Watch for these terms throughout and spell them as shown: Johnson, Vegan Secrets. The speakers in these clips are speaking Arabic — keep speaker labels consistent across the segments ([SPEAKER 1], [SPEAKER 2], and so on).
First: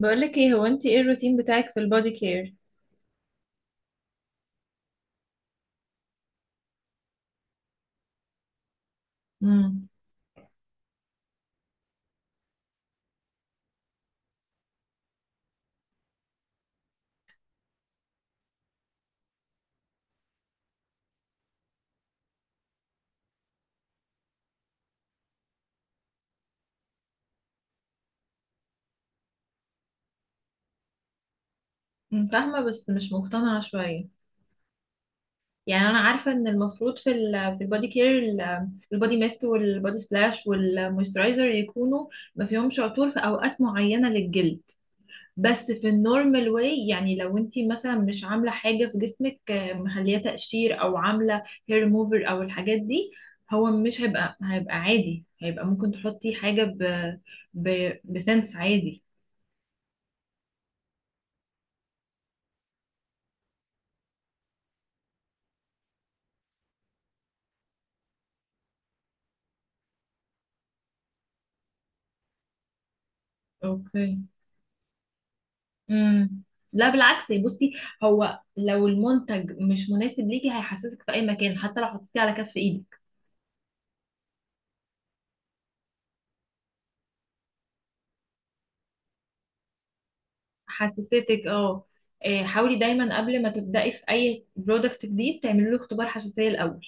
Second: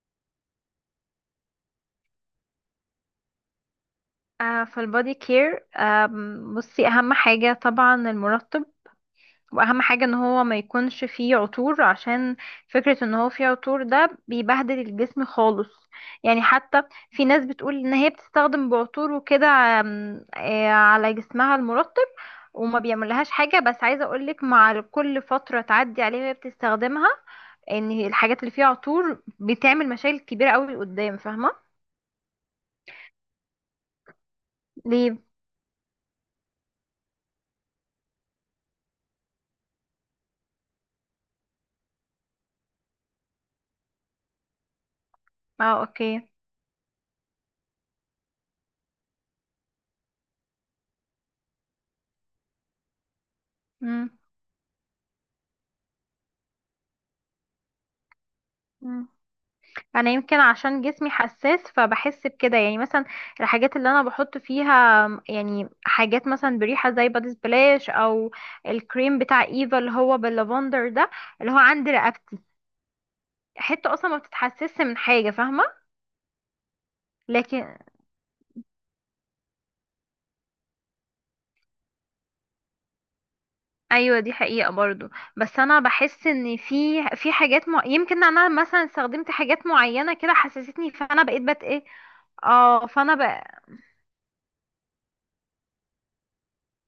[SPEAKER 1] بقولك ايه، هو انت ايه الروتين بتاعك في البودي كير؟
[SPEAKER 2] في البودي كير بصي، اهم حاجة طبعا المرطب. واهم
[SPEAKER 1] امم.
[SPEAKER 2] حاجة ان هو ما يكونش فيه عطور، عشان فكرة ان هو فيه عطور ده بيبهدل الجسم خالص. يعني حتى في ناس بتقول ان هي بتستخدم بعطور وكده، آم، آه، على جسمها المرطب، وما بيعملهاش حاجة. بس عايزة اقولك، مع كل فترة تعدي عليها وهي بتستخدمها، ان الحاجات اللي فيها عطور بتعمل مشاكل كبيرة قوي قدام. فاهمة؟
[SPEAKER 1] فاهمة بس مش مقتنعة شوية.
[SPEAKER 2] ليه؟
[SPEAKER 1] يعني أنا عارفة إن المفروض في البودي كير البودي ميست والبودي سبلاش والمويسترايزر يكونوا ما فيهمش عطور في أوقات معينة للجلد. بس
[SPEAKER 2] اه،
[SPEAKER 1] في
[SPEAKER 2] اوكي.
[SPEAKER 1] النورمال واي، يعني لو أنتي مثلا مش عاملة حاجة في جسمك، مخلية تقشير أو عاملة هير ريموفر أو الحاجات دي. هو مش
[SPEAKER 2] مم.
[SPEAKER 1] هيبقى عادي، هيبقى ممكن تحطي حاجة ب ب بسنس عادي.
[SPEAKER 2] مم. انا يمكن عشان جسمي حساس فبحس بكده، يعني مثلا الحاجات اللي انا بحط فيها يعني حاجات مثلا بريحه، زي بادي سبلاش او الكريم بتاع ايفا اللي هو باللافندر ده، اللي هو عند رقبتي، حته اصلا
[SPEAKER 1] اوكي.
[SPEAKER 2] ما بتتحسسش من حاجه. فاهمه؟
[SPEAKER 1] امم. لا، بالعكس، يعني بصي،
[SPEAKER 2] لكن.
[SPEAKER 1] هو لو المنتج مش مناسب ليكي هيحسسك في اي مكان، حتى لو حطيتيه على كف ايدك.
[SPEAKER 2] ايوه، دي حقيقه برضو. بس انا بحس ان في حاجات يمكن انا مثلا استخدمت حاجات معينه كده حسستني، فانا
[SPEAKER 1] حسستك،
[SPEAKER 2] بقيت بت
[SPEAKER 1] اه.
[SPEAKER 2] ايه.
[SPEAKER 1] إيه، حاولي
[SPEAKER 2] اه، فانا
[SPEAKER 1] دايما قبل ما تبدأي في اي برودكت جديد تعملي له اختبار حساسية الاول.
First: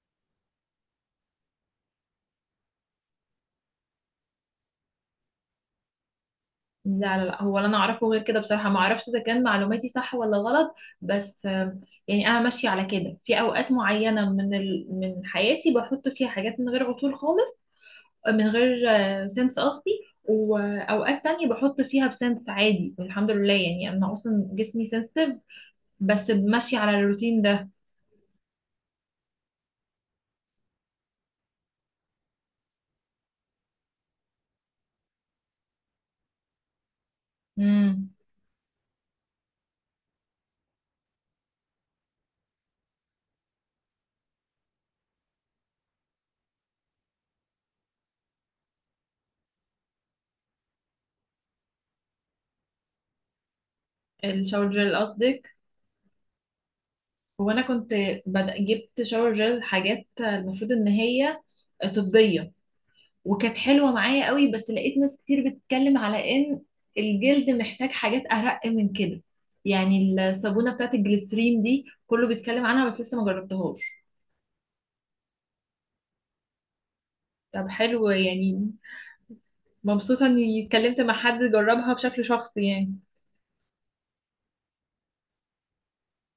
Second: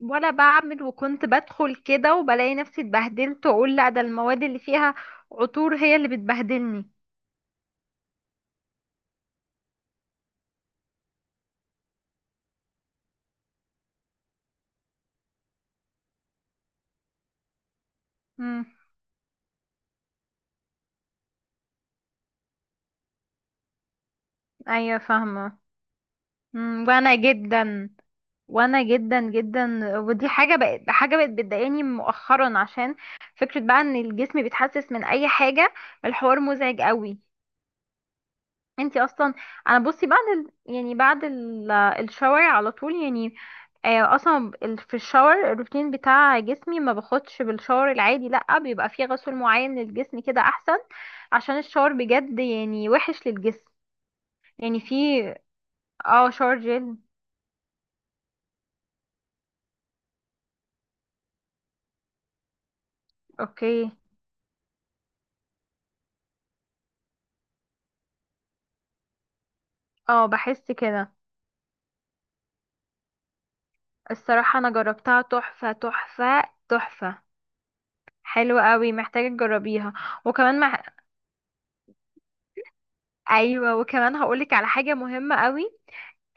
[SPEAKER 2] ولا بعمل، وكنت بدخل كده وبلاقي نفسي اتبهدلت، واقول لا، ده المواد اللي فيها عطور هي اللي بتبهدلني.
[SPEAKER 1] لا، لا، لا، هو اللي انا اعرفه غير كده، بصراحة ما اعرفش اذا كان معلوماتي صح ولا غلط. بس يعني انا ماشية على كده في اوقات معينة من حياتي، بحط فيها حاجات من غير عطول خالص، من
[SPEAKER 2] امم.
[SPEAKER 1] غير سنس قصدي. واوقات تانية بحط فيها بسنس عادي، الحمد لله، يعني انا اصلا جسمي
[SPEAKER 2] ايوه،
[SPEAKER 1] سنسيتيف.
[SPEAKER 2] فاهمه.
[SPEAKER 1] بس ماشي على
[SPEAKER 2] وانا
[SPEAKER 1] الروتين ده.
[SPEAKER 2] جدا، وانا جدا جدا، ودي حاجه بقت بتضايقني مؤخرا، عشان فكره بقى ان الجسم بيتحسس من اي حاجه. الحوار مزعج قوي.
[SPEAKER 1] امم.
[SPEAKER 2] انتي اصلا. انا بصي بعد الشاور على طول، يعني اصلا في الشاور الروتين بتاع جسمي ما باخدش بالشاور العادي، لا بيبقى فيه غسول معين للجسم، كده احسن، عشان الشاور بجد يعني وحش للجسم.
[SPEAKER 1] الشاور
[SPEAKER 2] يعني
[SPEAKER 1] جel
[SPEAKER 2] فيه.
[SPEAKER 1] قصدك؟
[SPEAKER 2] اه، شاور جل.
[SPEAKER 1] هو انا كنت جبت شاور جel حاجات المفروض ان هي طبية، وكانت
[SPEAKER 2] اوكي.
[SPEAKER 1] حلوة معايا قوي، بس لقيت ناس كتير بتتكلم على ان الجلد محتاج حاجات ارق من كده. يعني
[SPEAKER 2] اه، بحس
[SPEAKER 1] الصابونة بتاعت
[SPEAKER 2] كده.
[SPEAKER 1] الجليسرين دي كله بيتكلم عنها، بس لسه ما جربتهاش.
[SPEAKER 2] الصراحة انا جربتها، تحفة تحفة. تحفة.
[SPEAKER 1] طب حلو
[SPEAKER 2] حلوة
[SPEAKER 1] يعني.
[SPEAKER 2] قوي، محتاجة تجربيها.
[SPEAKER 1] مبسوطة
[SPEAKER 2] وكمان
[SPEAKER 1] اني
[SPEAKER 2] مع...
[SPEAKER 1] اتكلمت مع حد جربها بشكل شخصي يعني.
[SPEAKER 2] ايوه، وكمان هقولك على حاجة مهمة قوي.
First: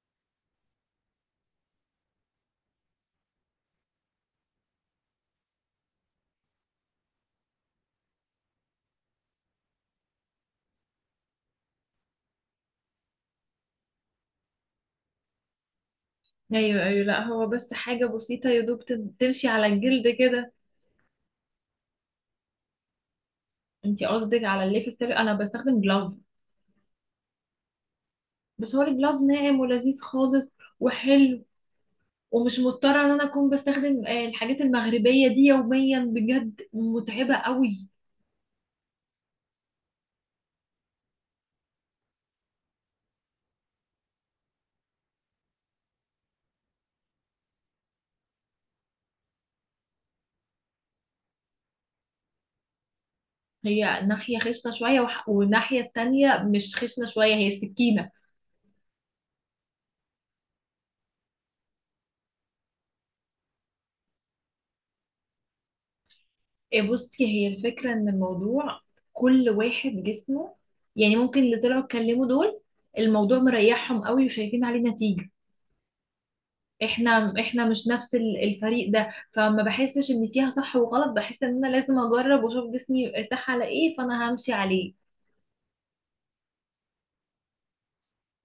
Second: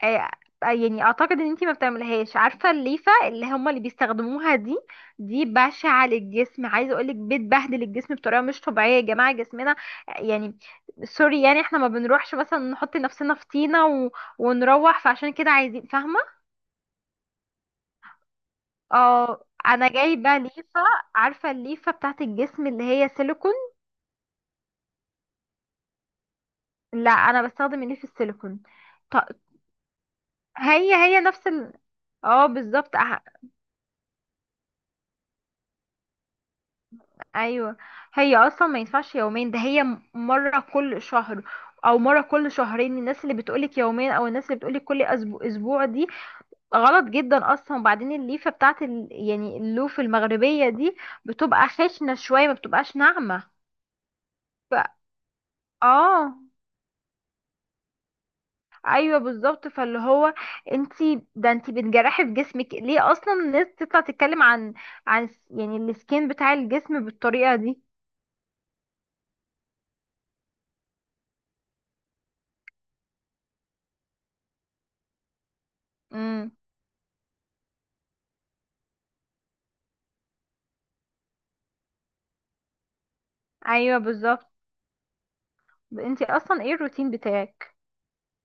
[SPEAKER 2] آه، يعني اعتقد ان انتي ما بتعمليهاش. عارفه الليفه اللي هما اللي بيستخدموها دي بشعه للجسم، عايزه اقولك بتبهدل الجسم بطريقه مش طبيعيه. يا جماعه جسمنا، يعني سوري، يعني احنا ما بنروحش مثلا نحط نفسنا في طينه ونروح، فعشان كده عايزين. فاهمه؟
[SPEAKER 1] ايوه، ايوه، لا هو بس حاجة بسيطة يا دوب
[SPEAKER 2] اه،
[SPEAKER 1] تمشي على
[SPEAKER 2] انا
[SPEAKER 1] الجلد
[SPEAKER 2] جايبه
[SPEAKER 1] كده.
[SPEAKER 2] ليفه. عارفه الليفه بتاعت الجسم اللي هي سيليكون؟
[SPEAKER 1] انتي قصدك على الليف السيري؟ انا بستخدم جلاف.
[SPEAKER 2] لا، انا بستخدم الليف السيليكون.
[SPEAKER 1] بس هو الجلاف
[SPEAKER 2] ط-
[SPEAKER 1] ناعم ولذيذ خالص
[SPEAKER 2] هي
[SPEAKER 1] وحلو.
[SPEAKER 2] نفس اه،
[SPEAKER 1] ومش
[SPEAKER 2] بالظبط.
[SPEAKER 1] مضطرة ان انا اكون بستخدم الحاجات المغربية دي يوميا، بجد متعبة
[SPEAKER 2] ايوه،
[SPEAKER 1] قوي.
[SPEAKER 2] هي اصلا ما ينفعش يومين، ده هي مره كل شهر او مره كل شهرين. الناس اللي بتقولك يومين او الناس اللي بتقولك كل اسبوع اسبوع دي غلط جدا اصلا. وبعدين الليفه بتاعت يعني اللوف المغربيه دي بتبقى خشنه شويه، ما بتبقاش ناعمه.
[SPEAKER 1] هي ناحية خشنة
[SPEAKER 2] ف...
[SPEAKER 1] شوية والناحية
[SPEAKER 2] اه.
[SPEAKER 1] التانية مش خشنة شوية، هي سكينة.
[SPEAKER 2] ايوه، بالظبط، فاللي هو انتي بتجرحي في جسمك. ليه اصلا الناس تطلع تتكلم عن يعني السكين بتاع
[SPEAKER 1] إيه،
[SPEAKER 2] الجسم
[SPEAKER 1] بصي، هي
[SPEAKER 2] بالطريقه دي؟
[SPEAKER 1] الفكرة ان الموضوع كل واحد جسمه، يعني ممكن اللي طلعوا اتكلموا دول الموضوع مريحهم قوي وشايفين عليه نتيجة.
[SPEAKER 2] امم.
[SPEAKER 1] احنا مش نفس الفريق ده، فما بحسش ان فيها صح وغلط، بحس ان انا لازم اجرب واشوف جسمي ارتاح على ايه،
[SPEAKER 2] ايوه،
[SPEAKER 1] فانا همشي
[SPEAKER 2] بالظبط.
[SPEAKER 1] عليه.
[SPEAKER 2] انتي اصلا ايه الروتين بتاعك؟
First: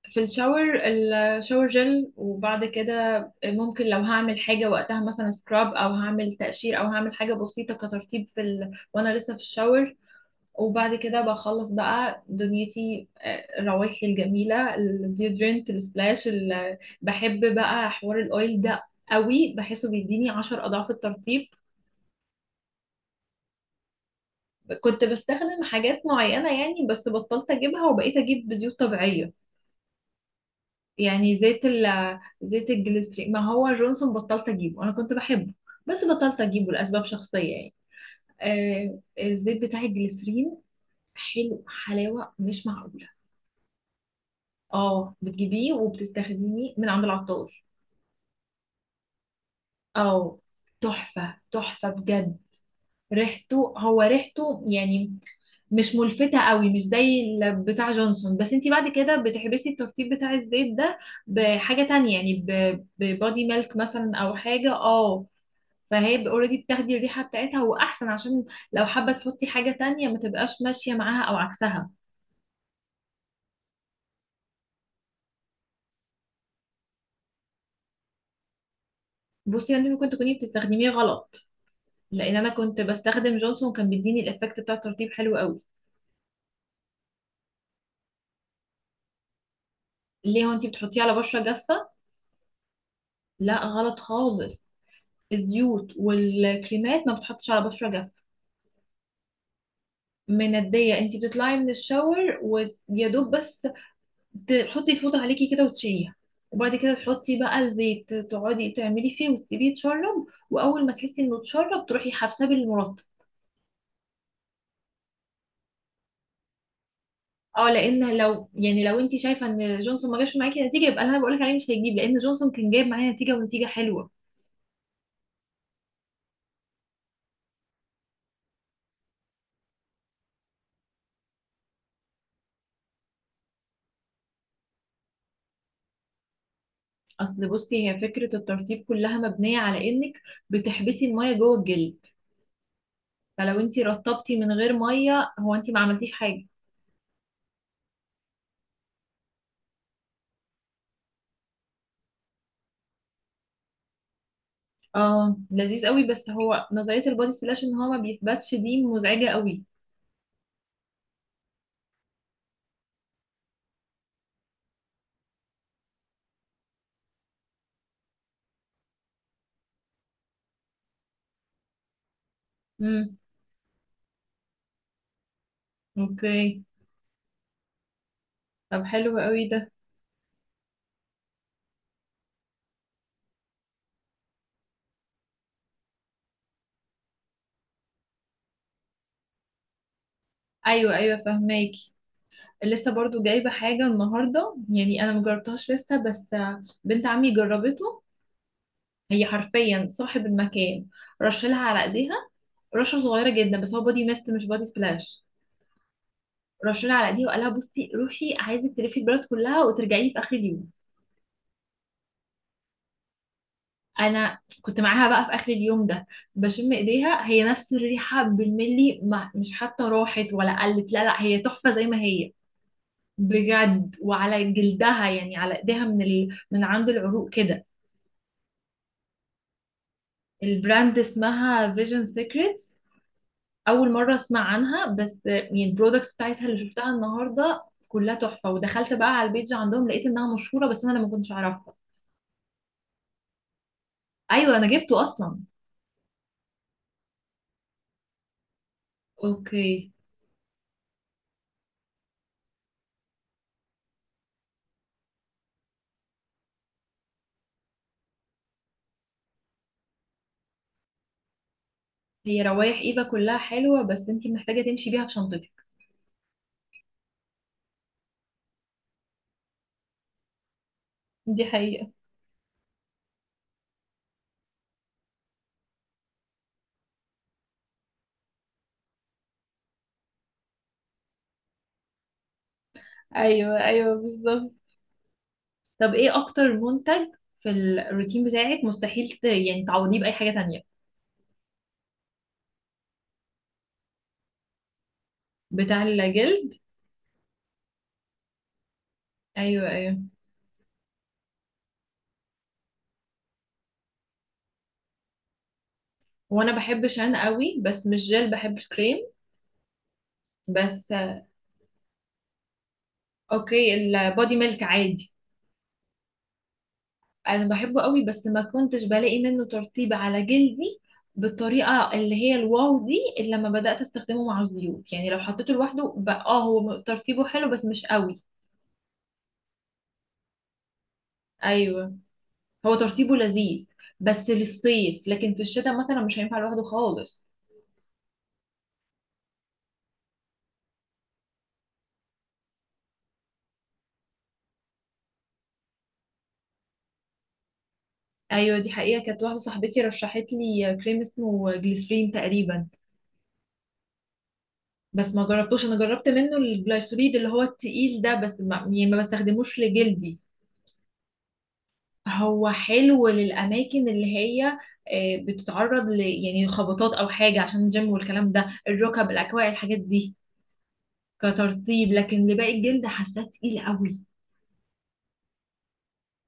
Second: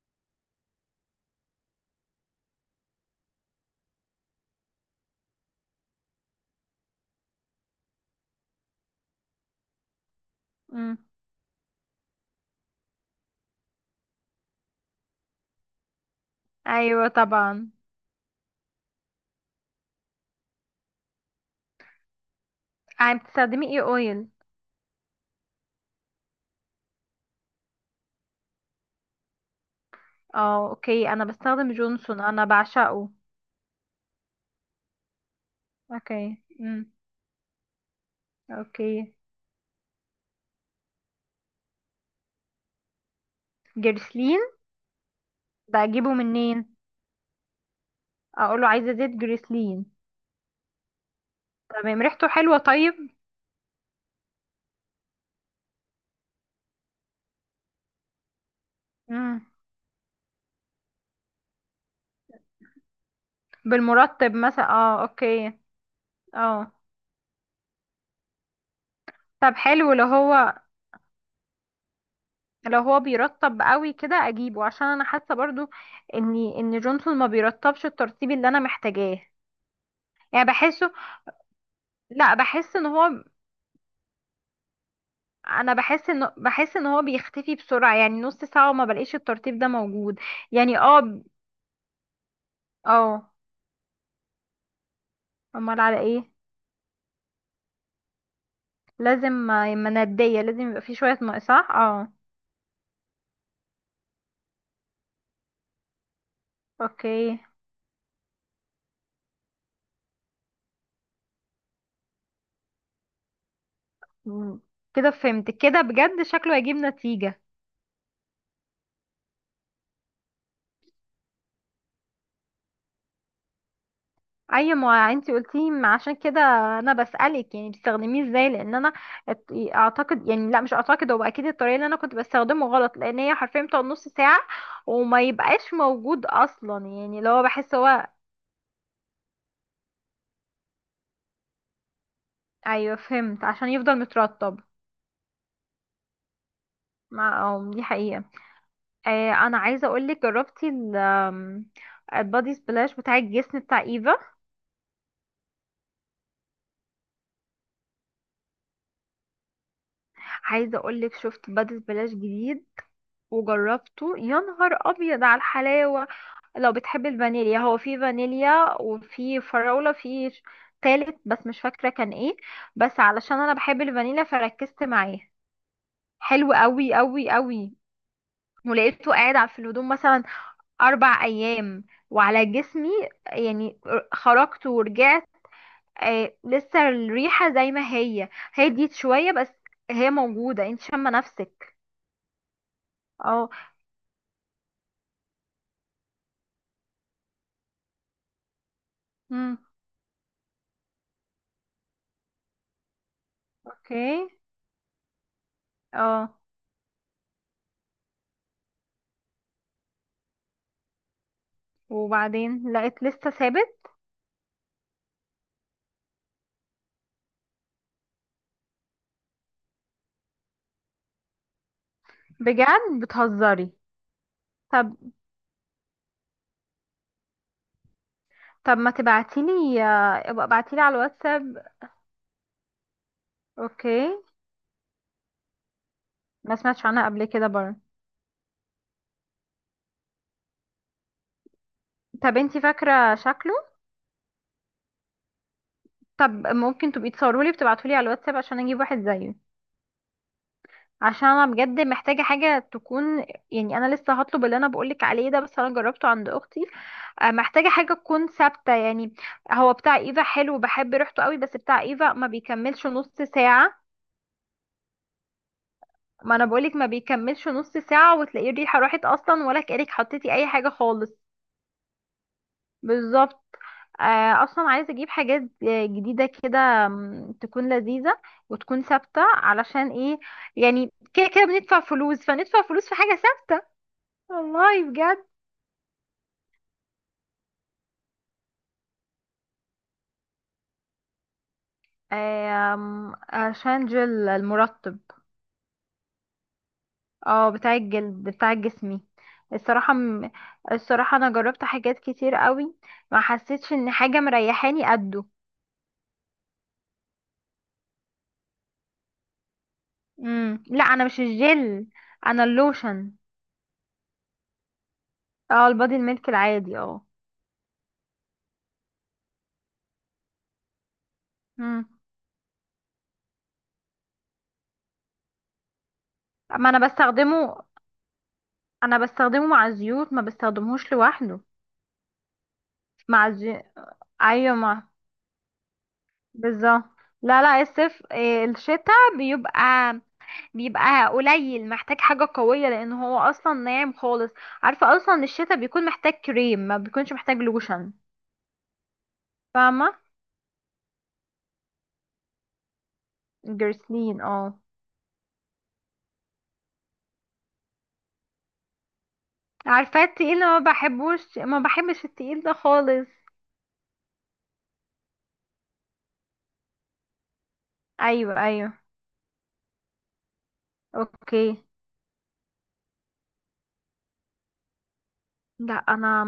[SPEAKER 1] في الشاور، الشاور جل، وبعد كده ممكن لو هعمل حاجة وقتها، مثلا سكراب، او هعمل تقشير، او هعمل حاجة بسيطة كترطيب وانا لسه في الشاور. وبعد
[SPEAKER 2] امم.
[SPEAKER 1] كده بخلص بقى دنيتي، روايحي الجميلة، الديودرنت، السبلاش،
[SPEAKER 2] ايوه،
[SPEAKER 1] بحب
[SPEAKER 2] طبعا.
[SPEAKER 1] بقى حوار الاويل ده قوي، بحسه بيديني 10 أضعاف الترطيب.
[SPEAKER 2] عم بتستخدمي ايه اويل؟
[SPEAKER 1] كنت بستخدم حاجات معينة يعني، بس بطلت أجيبها وبقيت أجيب زيوت طبيعية.
[SPEAKER 2] اه، اوكي، انا
[SPEAKER 1] يعني
[SPEAKER 2] بستخدم جونسون، انا
[SPEAKER 1] زيت
[SPEAKER 2] بعشقه.
[SPEAKER 1] الجليسرين، ما هو جونسون بطلت أجيبه، أنا كنت بحبه، بس
[SPEAKER 2] اوكي.
[SPEAKER 1] بطلت أجيبه
[SPEAKER 2] امم.
[SPEAKER 1] لأسباب شخصية يعني.
[SPEAKER 2] اوكي،
[SPEAKER 1] الزيت بتاع الجليسرين حلو، حلاوة مش معقولة.
[SPEAKER 2] جريسلين.
[SPEAKER 1] اه، بتجيبيه
[SPEAKER 2] بجيبه
[SPEAKER 1] وبتستخدميه
[SPEAKER 2] منين؟
[SPEAKER 1] من عند العطار.
[SPEAKER 2] اقوله عايزه زيت جريسلين؟
[SPEAKER 1] اه، تحفة تحفة
[SPEAKER 2] تمام، ريحته
[SPEAKER 1] بجد.
[SPEAKER 2] حلوه، طيب.
[SPEAKER 1] ريحته، هو ريحته يعني، مش ملفتة قوي، مش زي بتاع جونسون، بس انتي بعد كده
[SPEAKER 2] امم
[SPEAKER 1] بتحبسي الترطيب بتاع الزيت ده بحاجة تانية، يعني ببادي ميلك مثلا
[SPEAKER 2] بالمرطب
[SPEAKER 1] او
[SPEAKER 2] مثلا،
[SPEAKER 1] حاجة،
[SPEAKER 2] اه
[SPEAKER 1] اه.
[SPEAKER 2] اوكي.
[SPEAKER 1] فهي اوريدي
[SPEAKER 2] اه،
[SPEAKER 1] بتاخدي الريحة بتاعتها، واحسن عشان لو حابة تحطي
[SPEAKER 2] طب
[SPEAKER 1] حاجة
[SPEAKER 2] حلو، لو
[SPEAKER 1] تانية ما
[SPEAKER 2] هو
[SPEAKER 1] تبقاش ماشية معاها او عكسها.
[SPEAKER 2] لو هو بيرطب قوي كده اجيبه، عشان انا حاسه برضو ان جونسون ما بيرطبش الترطيب اللي انا محتاجاه.
[SPEAKER 1] بصي، انت ممكن تكوني
[SPEAKER 2] يعني
[SPEAKER 1] بتستخدميه
[SPEAKER 2] بحسه،
[SPEAKER 1] غلط،
[SPEAKER 2] لا،
[SPEAKER 1] لان انا
[SPEAKER 2] بحس
[SPEAKER 1] كنت
[SPEAKER 2] ان هو.
[SPEAKER 1] بستخدم جونسون كان بيديني الايفكت بتاع الترطيب حلو قوي.
[SPEAKER 2] انا بحس ان هو بيختفي بسرعة، يعني نص ساعة وما بلاقيش الترتيب ده موجود.
[SPEAKER 1] ليه؟ وانتي
[SPEAKER 2] يعني
[SPEAKER 1] بتحطيه على
[SPEAKER 2] اه.
[SPEAKER 1] بشرة جافة؟
[SPEAKER 2] اه.
[SPEAKER 1] لا، غلط خالص.
[SPEAKER 2] امال
[SPEAKER 1] الزيوت
[SPEAKER 2] على ايه؟
[SPEAKER 1] والكريمات ما بتحطش على بشرة جافة.
[SPEAKER 2] لازم. مندية، لازم يبقى في
[SPEAKER 1] مندية،
[SPEAKER 2] شوية
[SPEAKER 1] انتي
[SPEAKER 2] ماء،
[SPEAKER 1] بتطلعي
[SPEAKER 2] صح،
[SPEAKER 1] من
[SPEAKER 2] اه،
[SPEAKER 1] الشاور ويا دوب بس تحطي الفوطة عليكي كده وتشيليها، وبعد كده تحطي
[SPEAKER 2] اوكي.
[SPEAKER 1] بقى الزيت، تقعدي تعملي فيه وتسيبيه يتشرب، واول ما تحسي انه اتشرب تروحي حابساه بالمرطب.
[SPEAKER 2] مم. كده فهمت، كده بجد شكله هيجيب نتيجة.
[SPEAKER 1] اه، لان لو انت شايفه ان جونسون ما جابش معاكي نتيجه، يبقى اللي انا بقولك عليه مش هيجيب، لان جونسون كان جايب معايا نتيجه، ونتيجه حلوه.
[SPEAKER 2] اي، ما انتي قلتي، ما عشان كده انا بسألك، يعني بتستخدميه ازاي؟ لان انا ات- اعتقد، يعني لا، مش اعتقد، هو اكيد الطريقه اللي انا كنت بستخدمه غلط، لان هي حرفيا بتقعد نص ساعه وما يبقاش موجود اصلا. يعني لو هو
[SPEAKER 1] اصل
[SPEAKER 2] بحس
[SPEAKER 1] بصي، هي
[SPEAKER 2] هو.
[SPEAKER 1] فكره الترطيب كلها مبنيه على انك بتحبسي الميه جوه الجلد،
[SPEAKER 2] ايوه، فهمت،
[SPEAKER 1] فلو
[SPEAKER 2] عشان
[SPEAKER 1] انت
[SPEAKER 2] يفضل
[SPEAKER 1] رطبتي من
[SPEAKER 2] مترطب.
[SPEAKER 1] غير ميه، هو انت ما عملتيش حاجه.
[SPEAKER 2] مع، دي حقيقه. انا عايزه اقولك، جربتي ال آم، البادي سبلاش بتاع الجسم بتاع ايفا؟
[SPEAKER 1] اه، لذيذ قوي، بس هو نظريه البودي سبلاش ان هو ما بيثبتش دي مزعجه قوي.
[SPEAKER 2] عايزه اقولك شفت بادي سبلاش جديد وجربته، يا نهار ابيض على الحلاوه. لو بتحب الفانيليا، هو في فانيليا وفي فراولة، في تالت بس مش فاكرة كان ايه، بس
[SPEAKER 1] امم.
[SPEAKER 2] علشان انا بحب الفانيليا فركزت معاه. حلو
[SPEAKER 1] اوكي.
[SPEAKER 2] قوي قوي قوي،
[SPEAKER 1] طب
[SPEAKER 2] ولقيته
[SPEAKER 1] حلو
[SPEAKER 2] قاعد
[SPEAKER 1] قوي
[SPEAKER 2] في
[SPEAKER 1] ده.
[SPEAKER 2] الهدوم مثلا 4 ايام، وعلى جسمي، يعني خرجت ورجعت لسه الريحة زي ما هي، هديت شوية بس هي موجودة، انت
[SPEAKER 1] ايوه،
[SPEAKER 2] شامة
[SPEAKER 1] ايوه،
[SPEAKER 2] نفسك؟
[SPEAKER 1] فهماكي. لسه برضو
[SPEAKER 2] اه.
[SPEAKER 1] جايبه حاجه النهارده، يعني انا مجربتهاش لسه بس. بنت عمي جربته، هي
[SPEAKER 2] امم.
[SPEAKER 1] حرفيا صاحب المكان، رشلها على ايديها، رشه صغيره جدا، بس هو بودي
[SPEAKER 2] اوكي.
[SPEAKER 1] ميست مش بودي سبلاش.
[SPEAKER 2] اه،
[SPEAKER 1] رشولة على ايديها وقال لها، بصي روحي عايزك تلفي البلد كلها وترجعي في اخر اليوم.
[SPEAKER 2] وبعدين لقيت لسه ثابت؟
[SPEAKER 1] انا كنت معاها بقى في اخر اليوم ده، بشم ايديها، هي نفس الريحه بالملي، ما مش حتى راحت ولا قلت، لا لا، هي تحفه زي ما هي.
[SPEAKER 2] بجد بتهزري؟
[SPEAKER 1] بجد، وعلى
[SPEAKER 2] طب
[SPEAKER 1] جلدها يعني، على ايديها من عند العروق كده.
[SPEAKER 2] طب ما تبعتيلي، ابقى ابعتيلي على
[SPEAKER 1] البراند
[SPEAKER 2] الواتساب.
[SPEAKER 1] اسمها فيجن سيكريتس. اول
[SPEAKER 2] اوكي.
[SPEAKER 1] مره اسمع عنها، بس يعني البرودكتس بتاعتها
[SPEAKER 2] ما
[SPEAKER 1] اللي
[SPEAKER 2] سمعتش
[SPEAKER 1] شفتها
[SPEAKER 2] عنها قبل كده
[SPEAKER 1] النهارده
[SPEAKER 2] برضه.
[SPEAKER 1] كلها تحفه، ودخلت بقى على البيج عندهم لقيت انها مشهوره، بس انا ما كنتش اعرفها.
[SPEAKER 2] طب انتي فاكرة شكله؟
[SPEAKER 1] ايوه، انا جبته اصلا.
[SPEAKER 2] طب ممكن تبقي تصورولي بتبعتولي على الواتساب عشان اجيب واحد زيه؟
[SPEAKER 1] اوكي.
[SPEAKER 2] عشان انا بجد محتاجة حاجة تكون، يعني انا لسه هطلب اللي انا بقولك عليه ده، بس انا جربته عند اختي. محتاجة حاجة تكون ثابتة يعني. هو بتاع ايفا حلو بحب ريحته قوي، بس بتاع ايفا ما
[SPEAKER 1] هي روايح
[SPEAKER 2] بيكملش
[SPEAKER 1] ايفا
[SPEAKER 2] نص
[SPEAKER 1] كلها
[SPEAKER 2] ساعة.
[SPEAKER 1] حلوة، بس انتي محتاجة تمشي بيها في شنطتك.
[SPEAKER 2] ما انا بقولك، ما بيكملش نص ساعة وتلاقيه الريحة راحت اصلا، ولا كأنك حطيتي اي حاجة خالص.
[SPEAKER 1] دي حقيقة.
[SPEAKER 2] بالظبط. اصلا عايزه اجيب حاجات جديده كده، تكون لذيذه وتكون ثابته، علشان ايه؟ يعني كده كده بندفع فلوس فندفع فلوس في حاجه
[SPEAKER 1] ايوه،
[SPEAKER 2] ثابته.
[SPEAKER 1] ايوه، بالظبط.
[SPEAKER 2] والله بجد.
[SPEAKER 1] طب ايه اكتر منتج في الروتين بتاعك مستحيل يعني تعوضيه بأي حاجة تانية؟
[SPEAKER 2] عشان جل المرطب.
[SPEAKER 1] بتاع الجلد.
[SPEAKER 2] اه، بتاع الجلد، بتاع جسمي.
[SPEAKER 1] ايوه،
[SPEAKER 2] الصراحه
[SPEAKER 1] ايوه،
[SPEAKER 2] م- الصراحه انا جربت حاجات كتير قوي، ما حسيتش ان حاجه مريحاني قده.
[SPEAKER 1] وانا بحب شان قوي، بس مش جل، بحب الكريم
[SPEAKER 2] لا،
[SPEAKER 1] بس.
[SPEAKER 2] انا مش الجل، انا اللوشن.
[SPEAKER 1] اوكي، البودي ميلك عادي.
[SPEAKER 2] اه، البادي الميلك العادي، اه.
[SPEAKER 1] انا بحبه قوي، بس ما كنتش بلاقي منه ترطيب على جلدي
[SPEAKER 2] مم.
[SPEAKER 1] بالطريقه اللي هي الواو دي، الا لما بدات استخدمه مع الزيوت، يعني لو حطيته لوحده بقى، اه هو
[SPEAKER 2] ما انا
[SPEAKER 1] ترطيبه حلو
[SPEAKER 2] بستخدمه
[SPEAKER 1] بس مش قوي.
[SPEAKER 2] انا بستخدمه مع الزيوت، ما بستخدمهوش لوحده.
[SPEAKER 1] ايوه، هو ترطيبه
[SPEAKER 2] مع الزي...
[SPEAKER 1] لذيذ، بس
[SPEAKER 2] ايوه، ما
[SPEAKER 1] للصيف، لكن في الشتاء مثلا مش هينفع لوحده
[SPEAKER 2] بالظبط.
[SPEAKER 1] خالص.
[SPEAKER 2] لا لا، الصيف الشتاء بيبقى قليل، محتاج حاجة قوية، لان هو اصلا ناعم خالص. عارفة اصلا الشتاء بيكون محتاج كريم، ما بيكونش محتاج لوشن.
[SPEAKER 1] ايوه، دي حقيقه، كانت واحده صاحبتي
[SPEAKER 2] فاهمة.
[SPEAKER 1] رشحت لي كريم اسمه جليسرين تقريبا،
[SPEAKER 2] جرسلين، اه.
[SPEAKER 1] بس ما جربتوش. انا جربت منه الجليسريد اللي هو التقيل ده، بس ما بستخدموش
[SPEAKER 2] عارفة
[SPEAKER 1] لجلدي.
[SPEAKER 2] التقيل، أنا ما بحبش التقيل
[SPEAKER 1] هو
[SPEAKER 2] ده
[SPEAKER 1] حلو
[SPEAKER 2] خالص.
[SPEAKER 1] للأماكن اللي هي بتتعرض يعني خبطات أو حاجة عشان الجيم والكلام
[SPEAKER 2] ايوه
[SPEAKER 1] ده،
[SPEAKER 2] ايوه،
[SPEAKER 1] الركب، الأكواع، الحاجات دي،
[SPEAKER 2] اوكي.
[SPEAKER 1] كترطيب، لكن لباقي الجلد حاساه تقيل قوي.
[SPEAKER 2] لا، انا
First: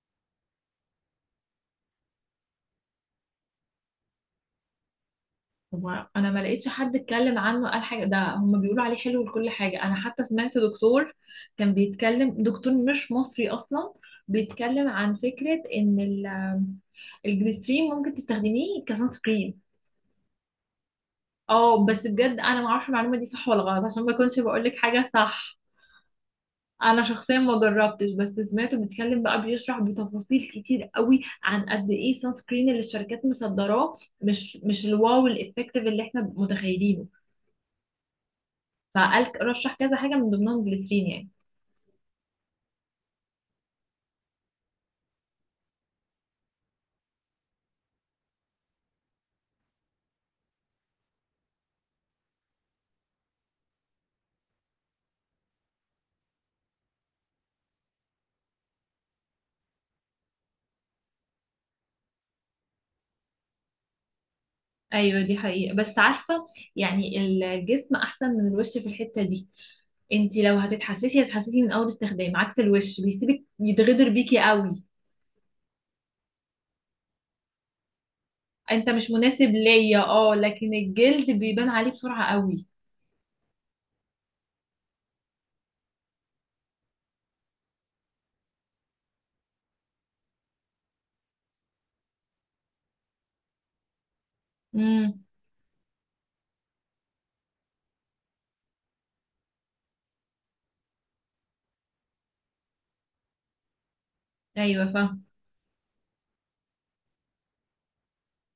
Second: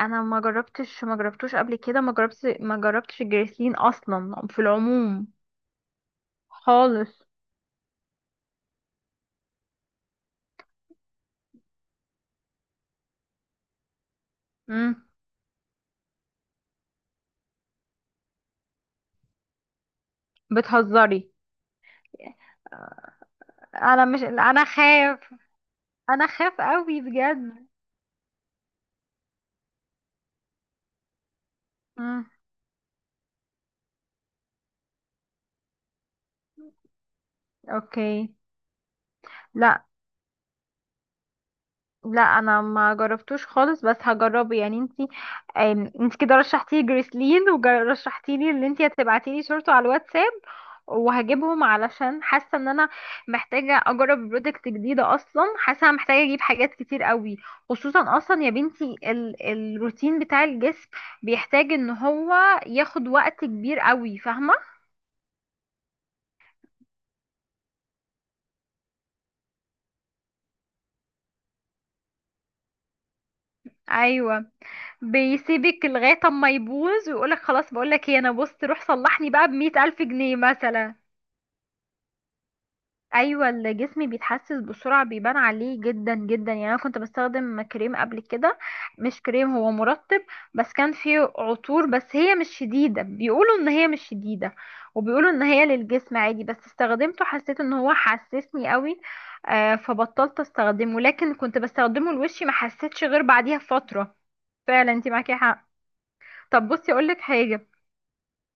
[SPEAKER 2] انا ما جربتش، ما جربتوش قبل كده، ما جربتش الجريسلين اصلا في العموم
[SPEAKER 1] هو أنا ما لقيتش حد
[SPEAKER 2] خالص.
[SPEAKER 1] اتكلم عنه قال حاجة، ده هما بيقولوا عليه حلو لكل حاجة. أنا حتى سمعت دكتور كان بيتكلم، دكتور مش مصري أصلا، بيتكلم
[SPEAKER 2] امم
[SPEAKER 1] عن فكرة إن الجليسرين ممكن تستخدميه كسان سكرين.
[SPEAKER 2] بتهزري.
[SPEAKER 1] اه بس بجد انا ما اعرفش المعلومه دي صح ولا غلط عشان
[SPEAKER 2] انا
[SPEAKER 1] ما
[SPEAKER 2] مش
[SPEAKER 1] اكونش بقول
[SPEAKER 2] انا
[SPEAKER 1] لك حاجه
[SPEAKER 2] خاف،
[SPEAKER 1] صح.
[SPEAKER 2] انا خاف قوي
[SPEAKER 1] انا شخصيا ما
[SPEAKER 2] بجد.
[SPEAKER 1] جربتش، بس سمعته بيتكلم بقى بيشرح بتفاصيل كتير قوي عن قد ايه
[SPEAKER 2] امم،
[SPEAKER 1] سان سكرين اللي الشركات مصدراه مش الواو الافكتيف اللي احنا متخيلينه،
[SPEAKER 2] اوكي.
[SPEAKER 1] فقال رشح
[SPEAKER 2] لا
[SPEAKER 1] كذا حاجه من ضمنهم جليسرين يعني.
[SPEAKER 2] لا، انا ما جربتوش خالص، بس هجربه. يعني انتي انتي كده رشحتي لي جريسلين، ورشحتي لي اللي انتي هتبعتي لي صورته على الواتساب. وهجيبهم علشان حاسه ان انا محتاجه اجرب برودكت جديده اصلا، حاسه انا محتاجه اجيب حاجات كتير قوي، خصوصا اصلا يا بنتي الروتين بتاع الجسم بيحتاج ان هو ياخد وقت كبير قوي. فاهمه؟
[SPEAKER 1] ايوه، دي حقيقه، بس عارفه، يعني الجسم احسن من الوش في الحته دي. انت لو هتتحسسي هتتحسسي من اول استخدام، عكس الوش بيسيبك يتغدر بيكي
[SPEAKER 2] ايوه،
[SPEAKER 1] قوي.
[SPEAKER 2] بيسيبك لغايه اما يبوظ ويقولك خلاص، بقولك ايه، انا بص روح
[SPEAKER 1] انت مش
[SPEAKER 2] صلحني
[SPEAKER 1] مناسب
[SPEAKER 2] بقى بمية
[SPEAKER 1] ليا
[SPEAKER 2] الف
[SPEAKER 1] اه،
[SPEAKER 2] جنيه
[SPEAKER 1] لكن
[SPEAKER 2] مثلا.
[SPEAKER 1] الجلد بيبان عليه بسرعه قوي.
[SPEAKER 2] ايوه، الجسم بيتحسس بسرعه، بيبان عليه جدا جدا. يعني انا كنت بستخدم كريم قبل كده، مش كريم، هو مرطب، بس كان فيه عطور، بس هي مش شديده، بيقولوا ان هي مش شديده،
[SPEAKER 1] امم.
[SPEAKER 2] وبيقولوا ان هي للجسم عادي، بس استخدمته حسيت ان هو حسسني قوي. فبطلت استخدمه، لكن كنت بستخدمه لوشي ما حسيتش غير بعديها فتره.
[SPEAKER 1] ايوه،
[SPEAKER 2] فعلا انت
[SPEAKER 1] فاهم.
[SPEAKER 2] معاكي حق. طب بصي اقولك حاجه،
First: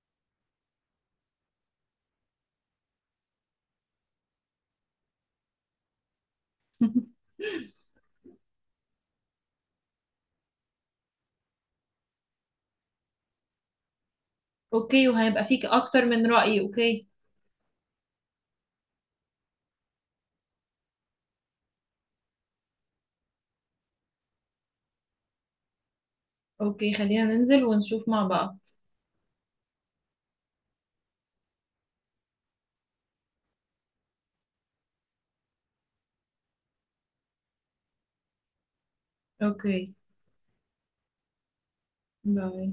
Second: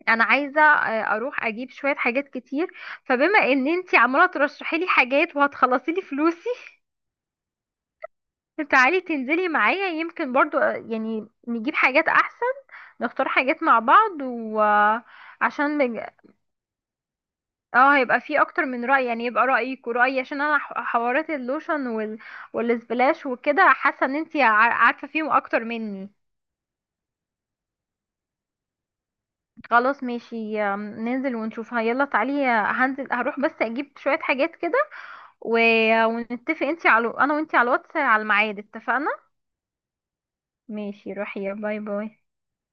[SPEAKER 2] انا عايزه اروح اجيب شويه حاجات كتير، فبما ان انتي عماله ترشحي لي حاجات وهتخلصي لي فلوسي تعالي تنزلي معايا، يمكن برضو، يعني نجيب حاجات احسن، نختار حاجات مع بعض،
[SPEAKER 1] اوكي، وهيبقى فيك
[SPEAKER 2] وعشان
[SPEAKER 1] اكتر من رأي، اوكي.
[SPEAKER 2] اه، هيبقى في اكتر من رأي، يعني يبقى رأيك ورأيي، عشان انا حوارات اللوشن والسبلاش وكده، حاسه ان انتي عارفه فيهم اكتر مني.
[SPEAKER 1] اوكي، خلينا ننزل ونشوف مع بعض.
[SPEAKER 2] خلاص ماشي، ننزل ونشوفها، يلا تعالي. هنزل، هروح بس اجيب شويه حاجات كده و... ونتفق، انتي على انا وانتي على الواتس على الميعاد، اتفقنا؟
[SPEAKER 1] اوكي،
[SPEAKER 2] ماشي، روحي، باي باي.
[SPEAKER 1] باي.